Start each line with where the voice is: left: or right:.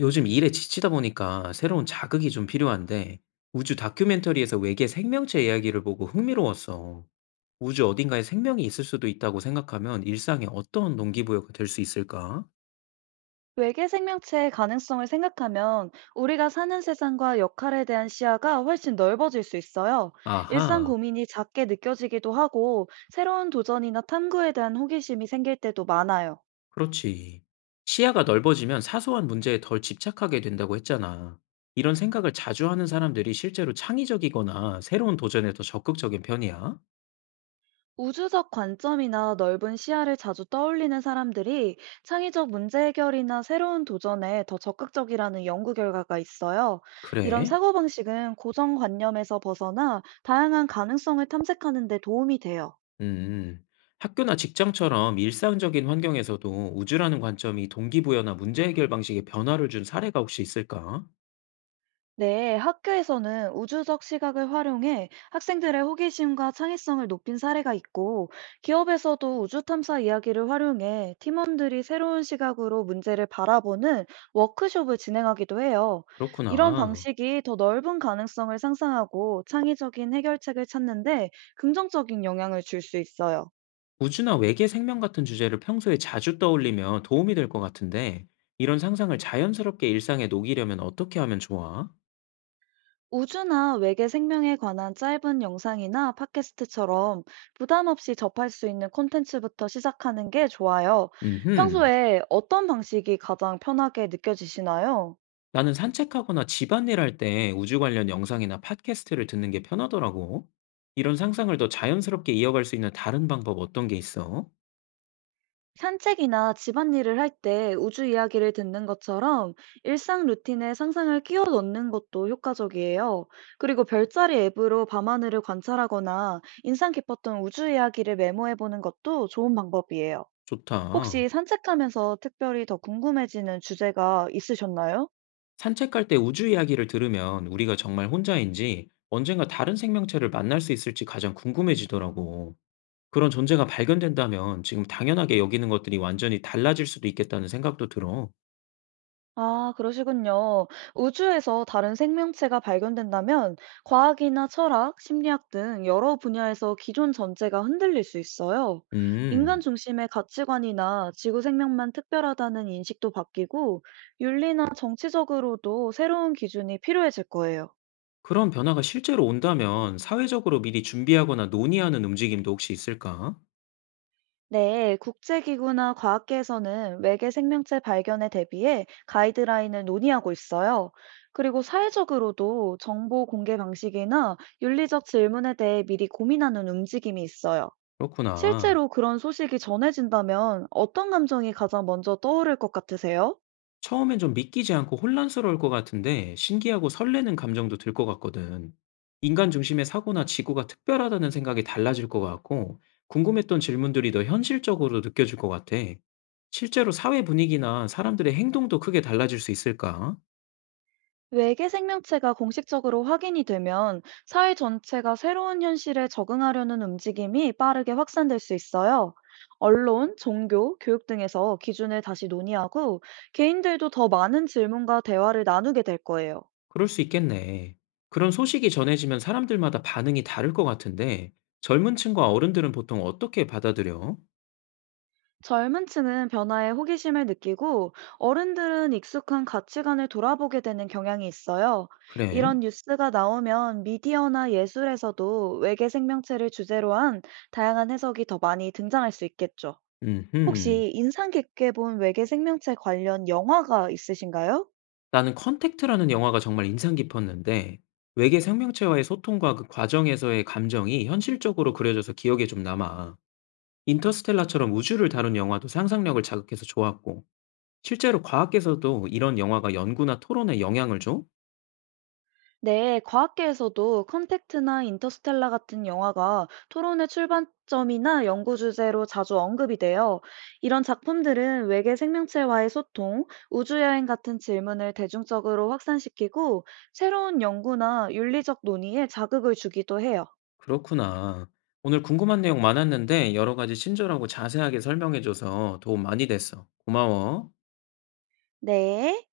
left: 요즘 일에 지치다 보니까 새로운 자극이 좀 필요한데 우주 다큐멘터리에서 외계 생명체 이야기를 보고 흥미로웠어. 우주 어딘가에 생명이 있을 수도 있다고 생각하면 일상에 어떤 동기부여가 될 수 있을까?
right: 외계 생명체의 가능성을 생각하면 우리가 사는 세상과 역할에 대한 시야가 훨씬 넓어질 수 있어요. 일상
left: 아하,
right: 고민이 작게 느껴지기도 하고 새로운 도전이나 탐구에 대한 호기심이 생길 때도 많아요.
left: 그렇지. 시야가 넓어지면 사소한 문제에 덜 집착하게 된다고 했잖아. 이런 생각을 자주 하는 사람들이 실제로 창의적이거나 새로운 도전에 더 적극적인 편이야?
right: 우주적 관점이나 넓은 시야를 자주 떠올리는 사람들이 창의적 문제 해결이나 새로운 도전에 더 적극적이라는 연구 결과가 있어요. 이런
left: 그래?
right: 사고방식은 고정관념에서 벗어나 다양한 가능성을 탐색하는 데 도움이 돼요.
left: 음. 학교나 직장처럼 일상적인 환경에서도 우주라는 관점이 동기부여나 문제 해결 방식에 변화를 준 사례가 혹시 있을까?
right: 네, 학교에서는 우주적 시각을 활용해 학생들의 호기심과 창의성을 높인 사례가 있고, 기업에서도 우주 탐사 이야기를 활용해 팀원들이 새로운 시각으로 문제를 바라보는 워크숍을 진행하기도 해요. 이런
left: 그렇구나.
right: 방식이 더 넓은 가능성을 상상하고 창의적인 해결책을 찾는데 긍정적인 영향을 줄 수 있어요.
left: 우주나 외계 생명 같은 주제를 평소에 자주 떠올리면 도움이 될 것 같은데, 이런 상상을 자연스럽게 일상에 녹이려면 어떻게 하면 좋아?
right: 우주나 외계 생명에 관한 짧은 영상이나 팟캐스트처럼 부담 없이 접할 수 있는 콘텐츠부터 시작하는 게 좋아요.
left: 음흠.
right: 평소에 어떤 방식이 가장 편하게 느껴지시나요?
left: 나는 산책하거나 집안일 할 때 우주 관련 영상이나 팟캐스트를 듣는 게 편하더라고. 이런 상상을 더 자연스럽게 이어갈 수 있는 다른 방법 어떤 게 있어?
right: 산책이나 집안일을 할 때 우주 이야기를 듣는 것처럼 일상 루틴에 상상을 끼워 넣는 것도 효과적이에요. 그리고 별자리 앱으로 밤하늘을 관찰하거나 인상 깊었던 우주 이야기를 메모해 보는 것도 좋은 방법이에요.
left: 좋다.
right: 혹시 산책하면서 특별히 더 궁금해지는 주제가 있으셨나요?
left: 산책할 때 우주 이야기를 들으면 우리가 정말 혼자인지 언젠가 다른 생명체를 만날 수 있을지 가장 궁금해지더라고. 그런 존재가 발견된다면 지금 당연하게 여기는 것들이 완전히 달라질 수도 있겠다는 생각도 들어.
right: 아, 그러시군요. 우주에서 다른 생명체가 발견된다면 과학이나 철학, 심리학 등 여러 분야에서 기존 전제가 흔들릴 수 있어요. 인간
left: 음,
right: 중심의 가치관이나 지구 생명만 특별하다는 인식도 바뀌고 윤리나 정치적으로도 새로운 기준이 필요해질 거예요.
left: 그런 변화가 실제로 온다면 사회적으로 미리 준비하거나 논의하는 움직임도 혹시 있을까?
right: 네, 국제기구나 과학계에서는 외계 생명체 발견에 대비해 가이드라인을 논의하고 있어요. 그리고 사회적으로도 정보 공개 방식이나 윤리적 질문에 대해 미리 고민하는 움직임이 있어요.
left: 그렇구나.
right: 실제로 그런 소식이 전해진다면 어떤 감정이 가장 먼저 떠오를 것 같으세요?
left: 처음엔 좀 믿기지 않고 혼란스러울 것 같은데 신기하고 설레는 감정도 들 것 같거든. 인간 중심의 사고나 지구가 특별하다는 생각이 달라질 것 같고 궁금했던 질문들이 더 현실적으로 느껴질 것 같아. 실제로 사회 분위기나 사람들의 행동도 크게 달라질 수 있을까?
right: 외계 생명체가 공식적으로 확인이 되면 사회 전체가 새로운 현실에 적응하려는 움직임이 빠르게 확산될 수 있어요. 언론, 종교, 교육 등에서 기준을 다시 논의하고 개인들도 더 많은 질문과 대화를 나누게 될 거예요.
left: 그럴 수 있겠네. 그런 소식이 전해지면 사람들마다 반응이 다를 것 같은데 젊은 층과 어른들은 보통 어떻게 받아들여?
right: 젊은 층은 변화에 호기심을 느끼고 어른들은 익숙한 가치관을 돌아보게 되는 경향이 있어요.
left: 그래?
right: 이런 뉴스가 나오면 미디어나 예술에서도 외계 생명체를 주제로 한 다양한 해석이 더 많이 등장할 수 있겠죠.
left: 음흠.
right: 혹시 인상 깊게 본 외계 생명체 관련 영화가 있으신가요?
left: 나는 컨택트라는 영화가 정말 인상 깊었는데 외계 생명체와의 소통과 그 과정에서의 감정이 현실적으로 그려져서 기억에 좀 남아. 인터스텔라처럼 우주를 다룬 영화도 상상력을 자극해서 좋았고 실제로 과학계에서도 이런 영화가 연구나 토론에 영향을 줘?
right: 네, 과학계에서도 컨택트나 인터스텔라 같은 영화가 토론의 출발점이나 연구 주제로 자주 언급이 돼요. 이런 작품들은 외계 생명체와의 소통, 우주여행 같은 질문을 대중적으로 확산시키고 새로운 연구나 윤리적 논의에 자극을 주기도 해요.
left: 그렇구나. 오늘 궁금한 내용 많았는데 여러 가지 친절하고 자세하게 설명해줘서 도움 많이 됐어. 고마워.
right: 네.